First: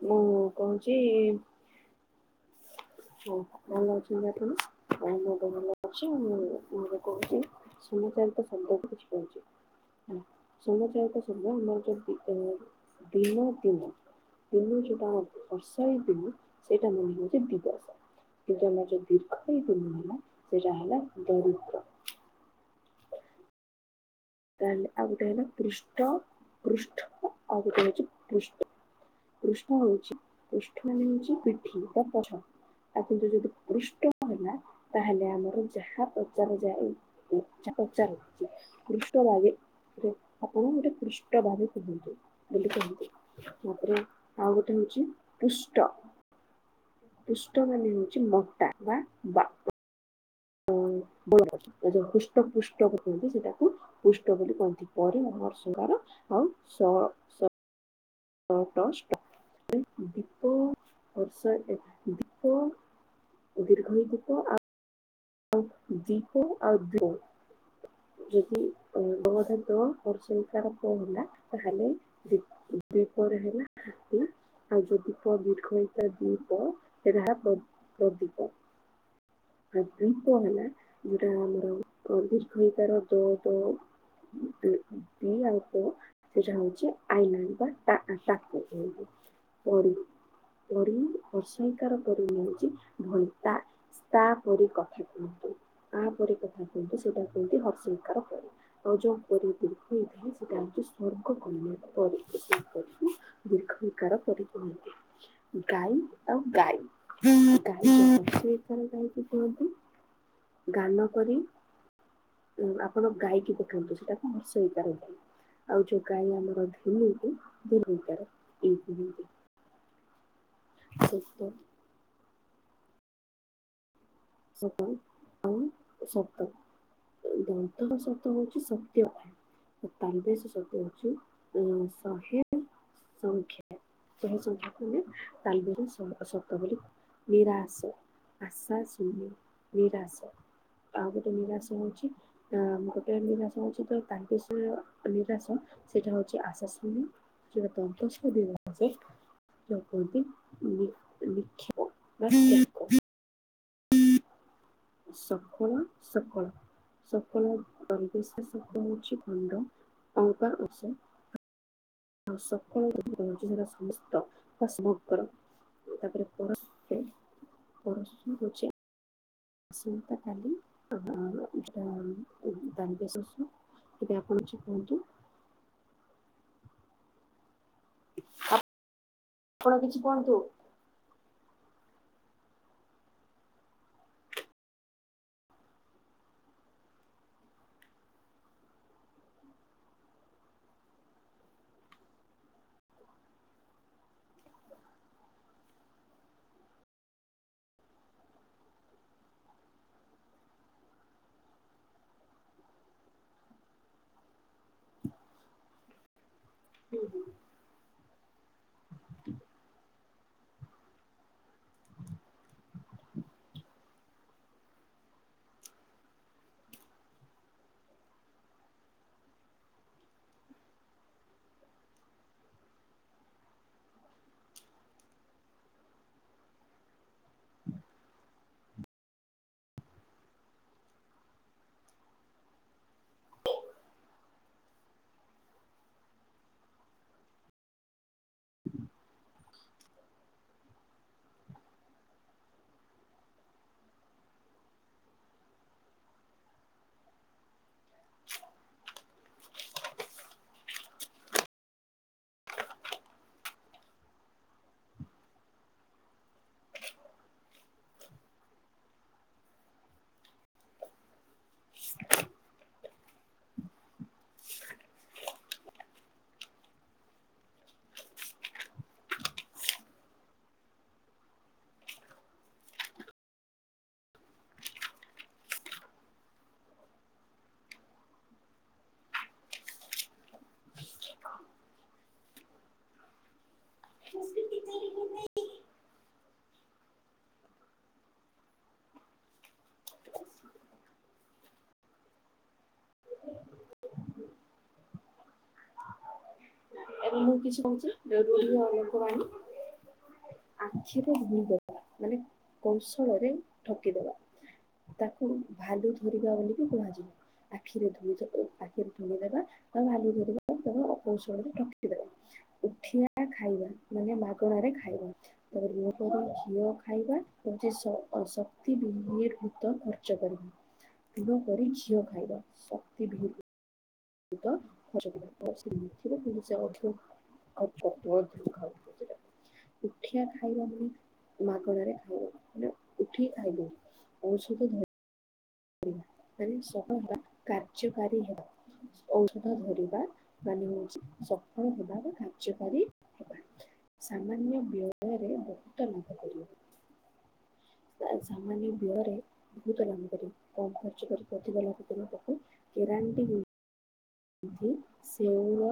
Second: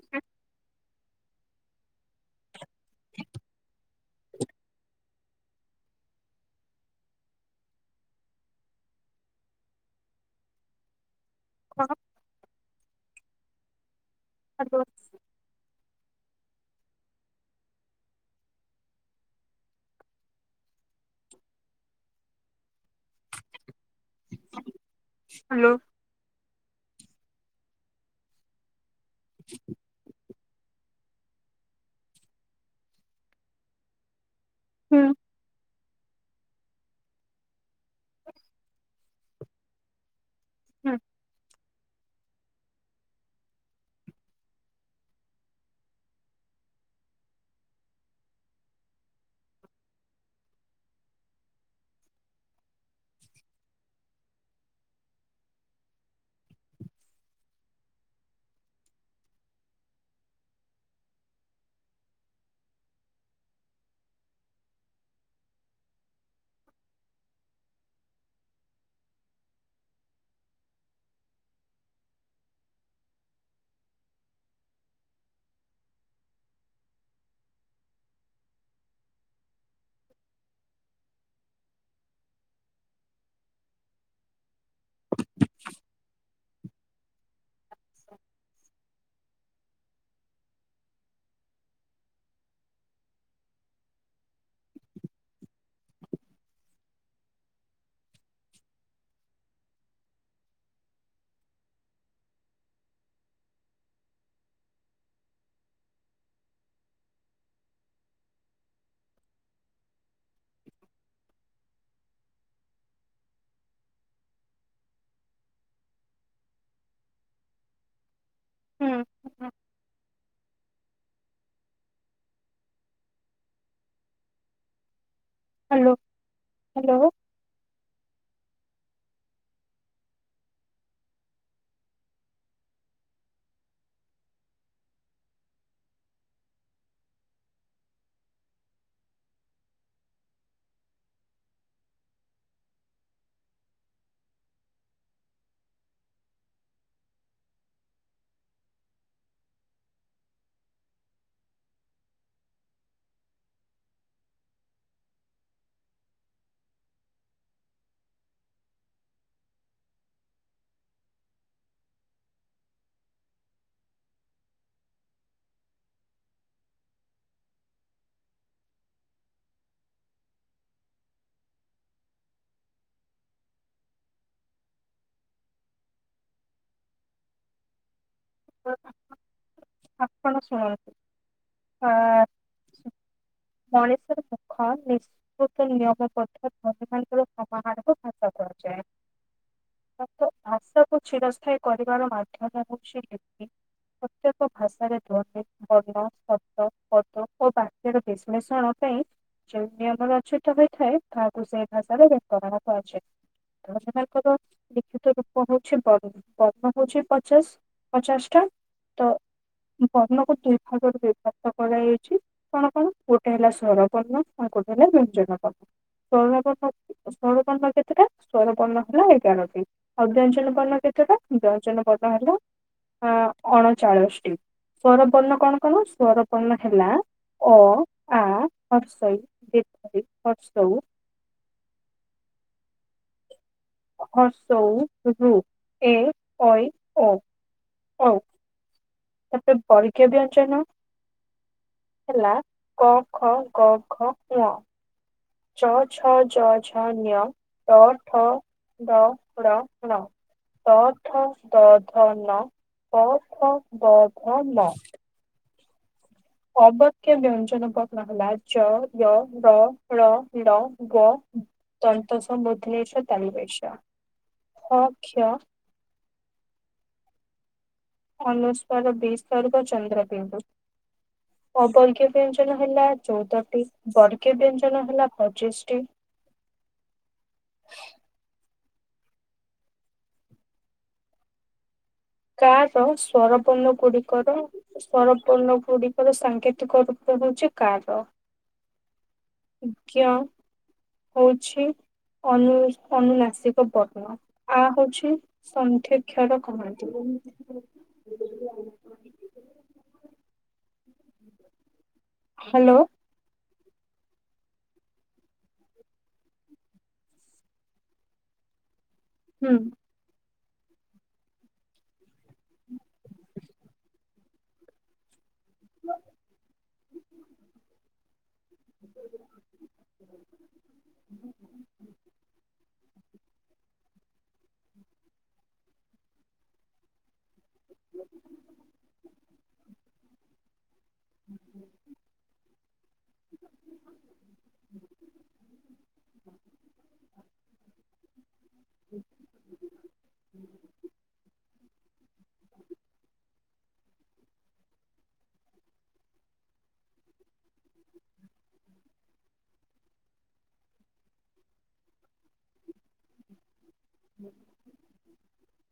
[inaudible] କି? [inaudible] ଓ ଭଲ ଅଛନ୍ତି ଦେମ ଭଲଛି ମୁଁ ମୁ ବି କହୁଛି। [unintelligible] ସମଚଳିତ ଶବ୍ଦକୁ କିଛି କହୁଛି ସମଚାରିତ ଶବ୍ଦ। [unintelligible] ସେଇଟା ମାନେ ହେଉଛି ହ୍ୟାଲୋ ଦିବସ। କିନ୍ତୁ ଆମର ଯୋଉ ଦୀର୍ଘଇ ଦୁମ ହେଲା ସେଇଟା ହେଲା ଦରିଦ୍ର। [inaudible] ତାହାଲେ ଆଉ ଗୋଟେ ହେଲା ହ୍ୟାଲୋ ପୃଷ୍ଟ ପୃଷ୍ଠ ଆଉ ଗୋଟେ ହୋଉଚି ପୃଷ୍ଟ କୃଷ୍ଣ ହୋଉଛି ପୃଷ୍ଟ। ମାନେ ହୋଉଛି ପିଠି ବା ପଛ ଆଉ କିନ୍ତ ଯଦି ପୃଷ୍ଟ ହେଲା ହୁଁ ତାହେଲେ ଆମର ଯାହା ପଚାର ଯାଏ ଉଁ ଯାହା ପଚାରୁଚି ପୃଷ୍ଟ ଭବେ ଉଁ ଆପଣ ଗୋଟେ ହୁଁ ପୃଷ୍ଟ ଭାବେ କୁହନ୍ତୁ ବୋଲି କୁହନ୍ତୁ ତାପରେ ଆଉ ଗୋଟେ ହୋଉଚି ପୁଷ୍ଟ। ପୁଷ୍ଟ ମାନୋ ହେଉଛି ମଟା ବା ବା [inaudible] [unintelligible] ଏ ଯୋଉ ହୃଷ୍ଟ ପୁଷ୍ଟ କୁହନ୍ତି ସେଟାକୁ ପୃଷ୍ଟ ବୋଲି କୁହନ୍ତି ପରେ ମୋ। [unintelligible] ଆଉ ସ ସ ସ ଟ ଷ୍ଟ। [unintelligible] ଦୀପ ବର୍ଷା ଏ ଦୀପ। ଦୀର୍ଘଇ ଦୀପ ଆଉ ଦୀପ ଆଉ। [unintelligible] ଯଦି ଅଁ ବ ଟା ଦ ହର୍ସେଇ କାର ତ ହେଲା ତାହେଲେ ଦୀ ଦୀପରେ ହେଲା ହେଲା ଆଉ ଯଦି ପ ଦୀର୍ଘଇକାର ଦୀପ ହେଲା ପ [unintelligible] ପ୍ରଦୀପ ହାଁ। ଦୀପ ହେଲା ଯୋଉଟା ଆମର ପ ଦୀର୍ଘଇ କାର ଦ ତ ଦି ଆଉ ପ ସେଇଟା ହୋଉଛି ଆଇଲାଣ୍ଡ ବା ତା ଆଁ ତାକୁ। [unintelligible] ପରୀ ହର୍ସଇକାର ପରି ହୋଉଛି। [unintelligible] [inaudible] ତାପରି କଥା କୁହନ୍ତୁ ସେଇଟା କୁହନ୍ତି ହର୍ସଇକାର ପରି ଆଉ ଯୋଉ ପରୀ ଦୀର୍ଘଇ ଥାଏ ସେଟା [unintelligible] ଦିର୍ଘଇକାର ପରୀ କହନ୍ତି। ଗାଇ ଆଉ ଗାଈ ଗାଈ ହର୍ସେଇ କାର ଗାଈ କୁ କୁହନ୍ତି। ଗାନ କରି ଉଁ ଆପଣ ଗାଇକି ଦେଖାନ୍ତୁ ସେଇଟା କଣ ହର୍ସେଇ କାର ଗାଇ ଆଉ ଯୋଉ ଗାଈ ଆମର ଧି ହେଇକି ଦୀର୍ଘଇ କାର। ହୁଁ [unintelligible] ହୁଁ ସେତ। ସତ ଆଉ ହ୍ୟାଲୋ ସତ ହ୍ୟାଲୋ [unintelligible] ସତ ହୋଉଚି। ସତ୍ୟ ତାଲବେସ ସତ୍ୟ ହୋଉଛି ଉଁ ଶହେ ସଂଖ୍ୟା। [unintelligible] ତାଲବେସ ସ ସତ ବୋଲି ନିରାଶ ଆଶା ନି ନିରାଶ। ଆଉ ଗୋଟେ ନିରାଶ ହୋଉଛି ଆ ଗୋଟେ ନିରାଶ ହୋଉଛି ତ ତାଲବେସ ନିରାଶ ସେଟ ହୋଉଛି ଆଶା ଶୂନ୍ୟ ଯୋଉ [unintelligible] ବସେ। ଯଗଦି ବି ବିକ୍ଷିପ। [unintelligible] ସକଳ ସକଳ। ସକଳ ତାଲବେସ ଶବ୍ଦ ହୋଉଚି। [unintelligible] ଆଉ ସକଳ ଅର୍ଥ ହୋଉଚି ଯୋଉରା। [unintelligible] ତାପରେ [unintelligible] ହୋଉଛି। ଆସନ୍ତା କାଲି [unintelligible] ତାଲବେସ ଶ୍। ଏବେ ଆପଣ କିଛି କୁହନ୍ତୁ। [inaudible] ଆପଣ କିଛି କୁହନ୍ତୁ ଆପଣ ଶୁଣାନ୍ତୁ ଆଁ। [inaudible] ମଣିଷର ମୂଖ ନିଶୃତ ନିୟମ ପଧତି [unintelligible] ସମାହାରକୁ ଭାଷା କୁହା ଚା। ତାଙ୍କ ଆଶାକୁ ଛିରସ୍ଥାୟୀ କରିବାର ମାଧ୍ୟମ ହଉଛି ଲିପି ପ୍ରତ୍ୟକ। ଭାଷାରେ ଧ୍ୱନି ବର୍ଣ୍ଣ ଶବ୍ଦ ପଦ ଓ ବାକ୍ୟର ବିଶ୍ଳେଷଣ ପାଇଁ ଯଉଁ ନିୟମ ରଚିତ ହୋଇଥାଏ ତାହାକୁ ସେଇ ଭାଷାରେ ବ୍ୟାକରଣ କୁହା ଯାଏ ତ ଚ୍ୟାନେଲ କର ଜଲିଖିତ ରୂପ ହଉଛି ବର୍ଣ୍ଣ ହଉଛି ପଚାଶ୍ ପଚାଶ୍ ଟା। ତ। ବର୍ଣ୍ଣକୁ ଦୁଇ ଭାଗରେ ବିଭକ୍ତ କରାଯାଇଛି କଣ କଣ ଗୋଟେ ହେଲା ଶ୍ବରବର୍ଣ୍ଣ ଆଉ ଗୋଟେ। [unintelligible] ଶ୍ବରବର୍ଣ୍ଣ ଶ୍ବରଵର୍ଣ୍ଣ କେତେଟା ଶ୍ବରବର୍ଣ୍ଣ ହେଲା ଏଗାରଟି ଅଜ୍ଞାଞ୍ଚନ ବର୍ଣ୍ଣ କେତେ ବ୍ୟଞନ ବର୍ଣ୍ଣ‌ହେଲା ହେଲା ଅଣଚାଳିଶଟି। ସୂରବର୍ଣ୍ଣ କଣ କଣ? ସୂର ବର୍ଣ୍ଣ ହେଲା। ଅ, ଆ, ଇ, ଈ, ଉ। [unintelligible] ଊ, ଋ, ଏ, ଐ, ଓ, ଔ। [inaudible] ତାପରେ ବର୍ଗୀୟ ବ୍ୟଞ୍ଜନ। ହେଲା କ, ଖ, ଗ, ଘ, ଙ। ଚ, ଛ, ଜ, ଝ, ଞ‌, ଟ, ଠ, ଡ ଳ, ଲ। ତ, ଥ, ଦ, ଧ, ନ, ପ, ଫ‌, ବ, ଭ, ମ। ଅବକ୍ୟ ବ୍ୟଞ୍ଜନ ବର୍ଣ୍ଣ ହେଲା ଯ, ୟ, ର, ଳ, ବ। ସ, ଷ ଶ, ହ, କ୍ଷ। ଁ, ଃ, ୰। ଅବର୍ଗ୍ୟ ବ୍ୟଞ୍ଜନ ହେଲା ଚଉଦଟି ବର୍ଗୀୟ ବ୍ୟଞ୍ଜନ ହେଲା ପଚିଶଟି। [unintelligible] ଗାଁ ର ସବରପଣ ଗୁଡିକର ସବରପଣ ଗୁଡିକ ସାଙ୍କେତିକ ରୂପ ହଉଛି କାର ବିଜ୍ଞ। ହଉଛି। ଅନ ଅନୁନାସିକ ବର୍ଣ୍ଣ ଆ ହଉଛି ସଂଖକ୍ଷର କହାଣୀ। ଏ ମୁଁ କିଛି କହୁଛି ର ଅ ଲୋକ ବାଣୀ ଆଖି ତ ମାନେ ହ୍ୟାଲୋ କୌଶଳରେ ଠକିଦବା। ତାକୁ ଭାଲୁ ଧରିବା ବୋଲିକି କୁହାଯିବ ଆଖିରେ ଧୋଇଛ ଆଖି ଧଳିଦବା ହୁଁ ବା ଭାଲ ଧ ଅକୌଶଳରେ ଉଠିଆ ଖାଇବା ମାନେ ମାଗଣାରେ ଖାଇବା। ତର୍ମ କରରୁ ଘିଅ ଖାଇବା ହଉଛି ତ ଖର୍ଚ୍ଚ କରିବ। ଦୂର କରି ଘିଅ ଖାଇବା ଶକ୍ତି ଭ [unintelligible] ଆଉ ପବ ଧା ଉଠିଆ ଖାଇବା [unintelligible] ମାଗଣାରେ ମେ ଉଠି ଆଇବୁ ଔଷଧ ଆ ସପ କାର୍ଯ୍ୟକାରୀ ହେ ଔଷଧ ଧରିବା ମାନେ ହଉଛି ଶକ୍ତି। ହେବାର କାର୍ଯ୍ୟକାରୀ ହେବା ସାମାନ୍ୟ ବ୍ୟୟରେ ବହୁତ ସାମାନ୍ୟ ବେୟରେ ବହୁତ ଆରମ୍ଭ କରିବ। କମ୍ ଖର୍ଚ୍ଚ କରି ଅଧିକ ଲୋକ ଜ ପାଖ ଗ୍ୟାରେଣ୍ଟି ହୋଇ। ଧି ସେଉର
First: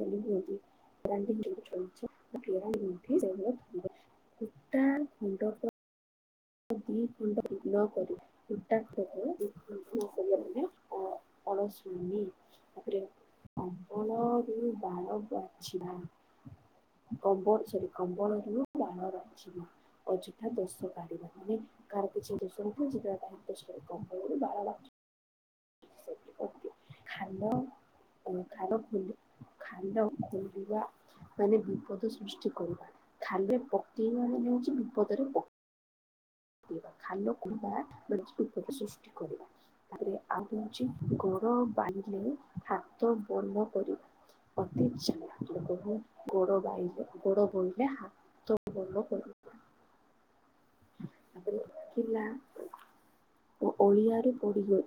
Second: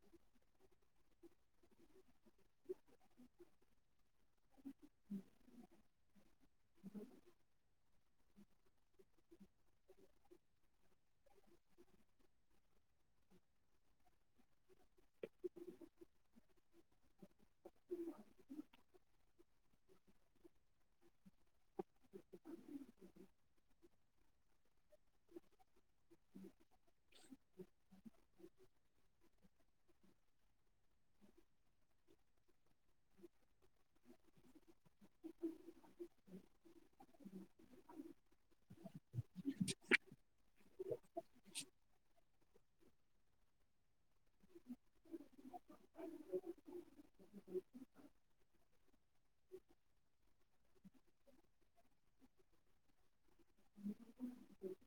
ଧରିବଧ [unintelligible] ଉଟା ସୁନ୍ଦର୍କ। ହଁ। ଏ ଖଣ୍ଡ ବିଗ୍ନ କରି ହଟା ଖିଲ ମାନେ ଅ ଥ ଅଳସ ତାପରେ କପଣରୁ ବାଳ ବାଛିିବା। କବଳ ସରି କମ୍ବଳରୁ ବାଣ ରିବ ଅଯଥାା ଦୋଷ କାଢିବା। କା କିଛି ଶୁୁ ଯୋ ତା କ ବୋଲି [unintelligible] [unintelligible] ଖାଦ ଖା ଫ ଖାଦ ମାନେ ବିପଦ ସୃଷ୍ଟି କରିବା। ଖାଲେ ପକେଇବା ନେଉଛି ବିପଦରେ ପକେଇ ଖାଲ କବା ପ୍ରତିପଦ ସୃଷ୍ଟି କରିବା। ରେ ଆଉଛି ଗୋଡ଼ ବାହାରିଲ ହାତ ବମ କରି ଅତି ବହୁତ ଗୋଡ ବାଇଲେ ଗୋଡ ବିଲେ ହାତ ସବୁ ବଡ ଆ ଓଡିଆରୁ ପଡ଼ି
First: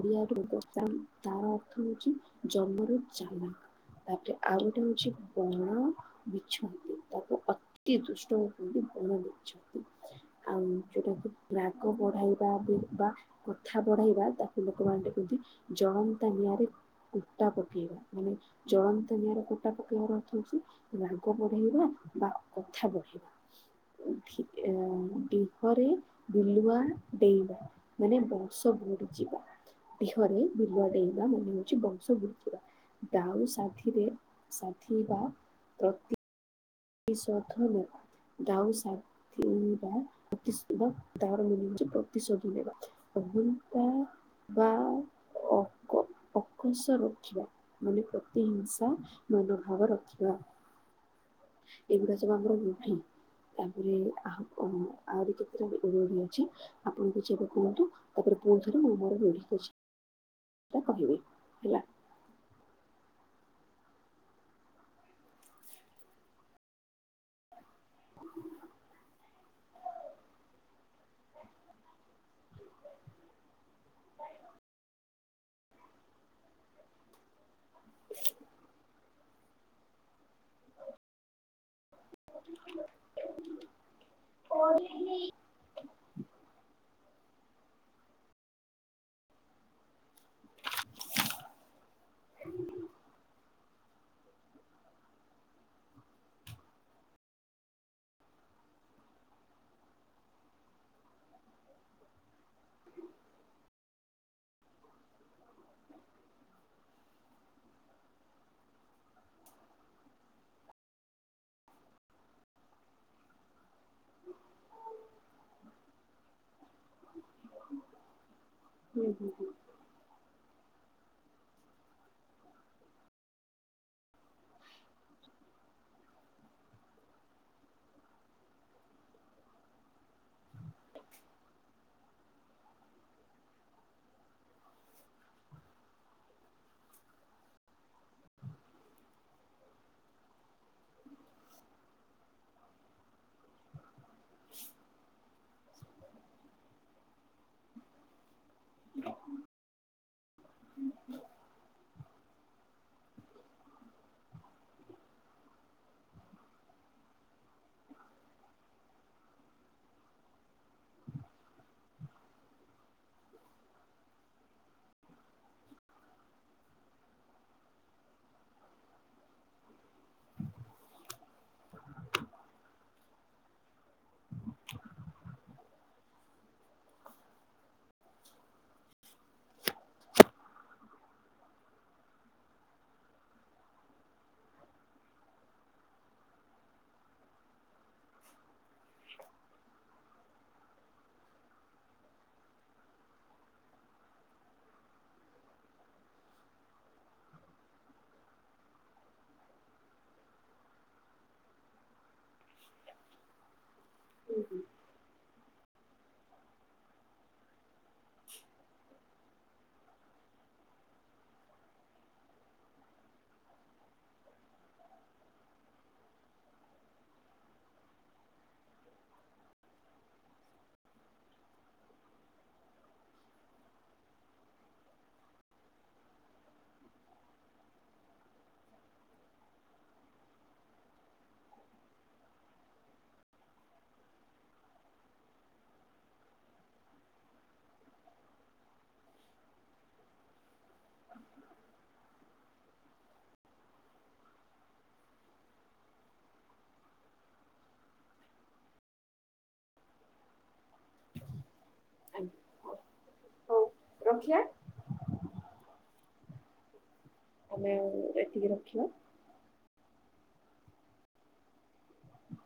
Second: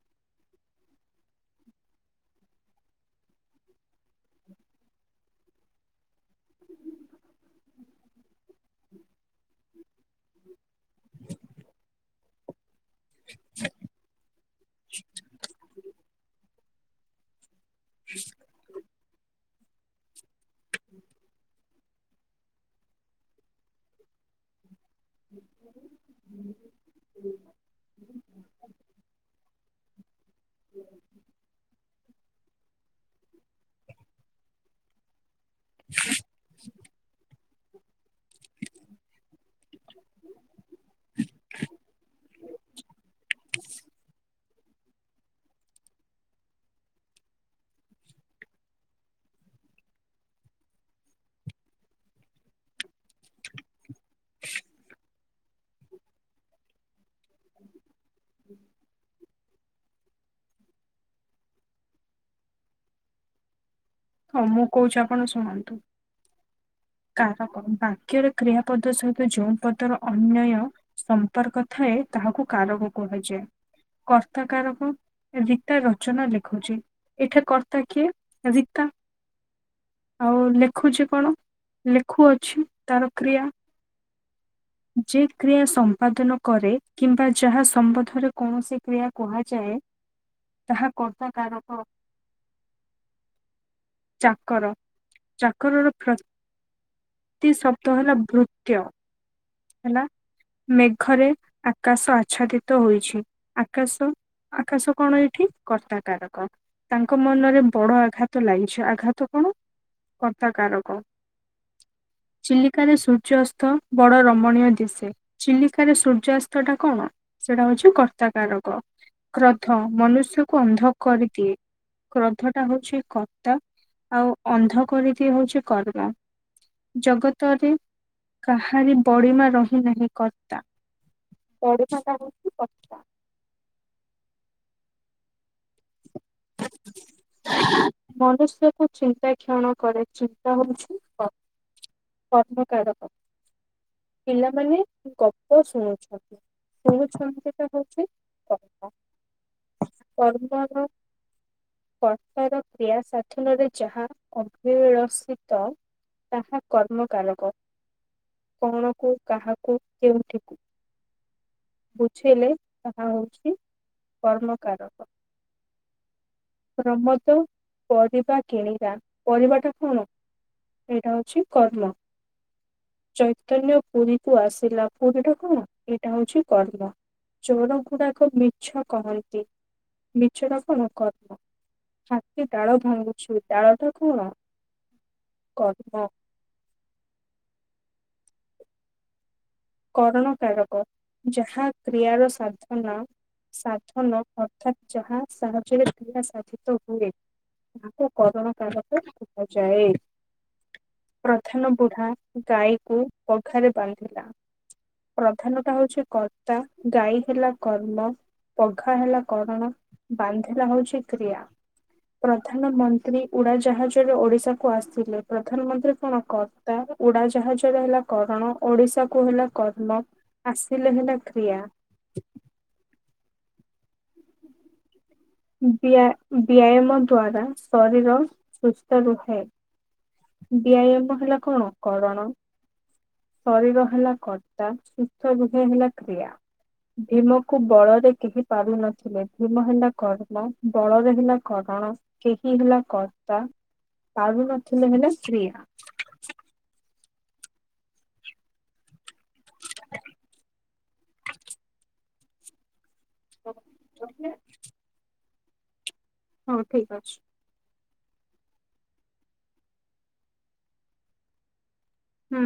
ଓଡ଼ିଆରୁ ବର୍ଷା ତାର ଅର୍ଥ ହେଉଛି ଜନ୍ମରୁ ତାପରେ ଆଉ ଗୋଟେ ହଉଛି ବଣ ବିଛନ୍ତି ତାକୁ ଅତି ଦୁଷ୍ଟ ହଉଛନ୍ତି ମ ଦେଇଛନ୍ତି ଆଉ ଯେଉଁଟାକୁ ରାଗ ବଢ଼ାଇବା ବି ବା କଥା ବଢେଇବା ତାକୁ ଲୋକମାନେ ଟେ କନ୍ତି ଜଳନ୍ତ ନିଆଁରେ କୁଟା ପକେଇବା ମାନେ ଜଳନ୍ତ ନିଆଁରେ କ ଟା ପକେଇବ ର ଅର୍ଥ ହାଉଚି ରାଗ ବଢେଇବା ବା କଥା ବଢେଇବା। ଦେହରେ ବିଲୁଆ ଡେଇବା ମାନେ ବର୍ଷ ବା ଦେହରେ ବୁଲ ଦେଇବା ମନେ ହଉଛି ବଂଶ ବୁଯିବା। ଦାଉ ସାଥିରେ ସାଧ ବା ପ୍ରତି ଏ ସଥଲେ ଦାଉ ସାଧିବା। ପ୍ରତିଶୋଧ ନେବା। ଘଣ୍ତା ବା ଅ ଅକଷ ରଖିବା ମାନେ ପ୍ରତି ହିଂସା ମନୋଭାବ ରଖିବା। [inaudible] ଏଗୁଡା ସବୁ ଆମର ରୂଢି ତାପରେ ଆ ଆହୁରି କେତେଟା ରୂଢି ଅଛି ଆପଣ ବ ଯିବା କୁହନ୍ତୁ ତାପରେ ପୁଣି ଥରେ ମୁଁ ମୋର ରୋଢ଼ କହିବି ହେଲା। ହଁ ମୁଁ କହୁଛି ଆପଣ ଶୁଣନ୍ତୁ। କାରକ ବାକ୍ୟରେ କ୍ରିୟା ପଦ ସହିତ ଯୋଉ ପଦର ଅନ୍ୟୟ ସମ୍ପର୍କ ଥାଏ ତାହାକୁ କାରକ କୁହାଯାଏ କର୍ତ୍ତା କାରକ ରୀତା ରଚନା ଲେଖୁଛି ଏଠା କର୍ତ୍ତା କିଏ ରୀତା। ଆଉ ଲେଖୁଛି କଣ ଲେଖୁଅଛି ତାର କ୍ରିୟା। ଯେ କ୍ରିୟା ସମ୍ପାଦନ କରେ କିମ୍ବା ଯାହା ସମ୍ବନ୍ଧରେ କୌଣସି କ୍ରିୟା କୁହାଯାଏ। ତାହା କର୍ତ୍ତା କାରକ ଚାକର ଚାକରର ଶବ୍ଦ ହେଲା ଭୃତ୍ୟ ହେଲା। ମେଘରେ ଆକାଶ ଆଚ୍ଛାଦିତ ହୋଇଛି ଆକାଶ ଆକାଶ କଣ ଏଇଠି କର୍ତ୍ତାକାରକ ତାଙ୍କ ମନରେ ବଡ ଆଘାତ ଲାଗିଛି ଆଘାତ କଣ କର୍ତ୍ତା କାରକ। ଚିଲିକାରେ ସୂର୍ଯସ୍ତ ବଡ ର ଶମଣୀୟ ଦିଶେ ଚିଲିକାରେ ସୂର୍ଯ୍ୟାସ୍ତ ଟା କଣ ସେଇଟା ହଉଛି କର୍ତ୍ତାକାରକ। ହୁଁ ହୁଁ ହୁଁ କ୍ରୋଧ ମନୁଷ୍ୟକୁ ଅନ୍ଧ କରିଦିଏ। କ୍ରୋଧ ଟା ହଉଛି କତ୍ତା ଆଉ ଅନ୍ଧ କରିଦିଏ ହଉଛି କର୍ମ। ଜଗତରେ କାହାରି ବଡ଼ିମା ରହି ନାହିଁ କର୍ତ୍ତା। ପଢୁ ଫାକା ହଉଛି କଚା। ମନୁଷ୍ୟ କୁ ଚିନ୍ତା କ୍ଷଣ କରେ ଚିନ୍ତା ହଉଛି ପଦ୍ମକାରକ। ପିଲାମାନେ ଗପ ଶୁଣୁଛନ୍ତି ଶୁଣୁଛନ୍ତିଟା ହଉଛି ପ [unintelligible] ବର୍ଷା ରେ କ୍ରିୟା ସାଧନରେ ଯାହା ଅଗିଳସିତ ତାହା କର୍ମକାରକ। କଣକୁ କାହାକୁ କେଉଁଠିକୁ ବୁଝେଇଲେ ତାହା ହେଉଛି କର୍ମକାରକ। ପ୍ରମୋଦ ପରିବା କିଣିଲା ପରିବା ଟା କଣ? ଏଇଟା ହଉଛି କର୍ମ। ଚୈତନ୍ୟ ପୁରୀକୁ ଆସିଲା ପୁରୀଟା କଣ ଏଇଟା ହଉଛି କର୍ମ। ଚୋର ଗୁଡାକ ମିଛ କହନ୍ତି ମିଛର କଣ କର୍ମ। ହାତୀ ଡାଳ ଭାଙ୍ଗୁଛି ଡାଳ ଟା କଣ? କର୍ମ। କରଣକାରକ ଯାହା କ୍ରିୟାର ସାଧନ ସାଧନ ଅର୍ଥାତ୍ ଯାହା ସାହାଯ୍ୟରେ କ୍ରିୟା ସାଧିତ ହୁଏ। ତାକୁ କରଣ କାରକ କୁହାଯାଏ। ପ୍ରଧାନ ବୁଢା ଗାଈକୁ ପଘାରେ ବାନ୍ଧିଲା। ଏଇଟା ହଉଛି କର୍ତ୍ତା ଗାଈ ହେଲା କର୍ମ ପଘା ହେଲା କରଣ ବାନ୍ଧିଲା ହଉଛି କ୍ରିୟା। ପ୍ରଧାନମନ୍ତ୍ରୀ ଉଡାଜାହାଜରେ ଓଡିଶା କୁ ଆସିଲେ ପ୍ରଧାନମନ୍ତ୍ରୀ କଣ କର୍ତ୍ତା। ଉଡାଜାହାଜ ହେଲା କରଣ ଓଡିଶା କୁ ହେଲା କର୍ମ ଆସିଲେ ହେଲା କ୍ରିୟା। ! ! ! ! ! ! ! ! ! ! ବ୍ୟାୟାମ ହେଲା କଣ କରଣ ଶରୀର ହେଲା କର୍ତ୍ତା ସୁସ୍ଥ ହୃହୟ ହେଲା କ୍ରିୟା। ଭୀମକୁ ବଳରେ କେହି ପାରୁନଥିଲେ ଭୀମ ହେଲା କଣ? ବଳରେ ହେଲା କରଣ କେହି ହେଲା କର୍ତ୍ତା ପାରୁନଥିଲେ ହେଲା କ୍ରିୟା। ହଉ ରଖିିବା। ହଁ ଠିକ ଅଛି। ଆମେ ଏତିକି ରଖିବା। ହୁଁ।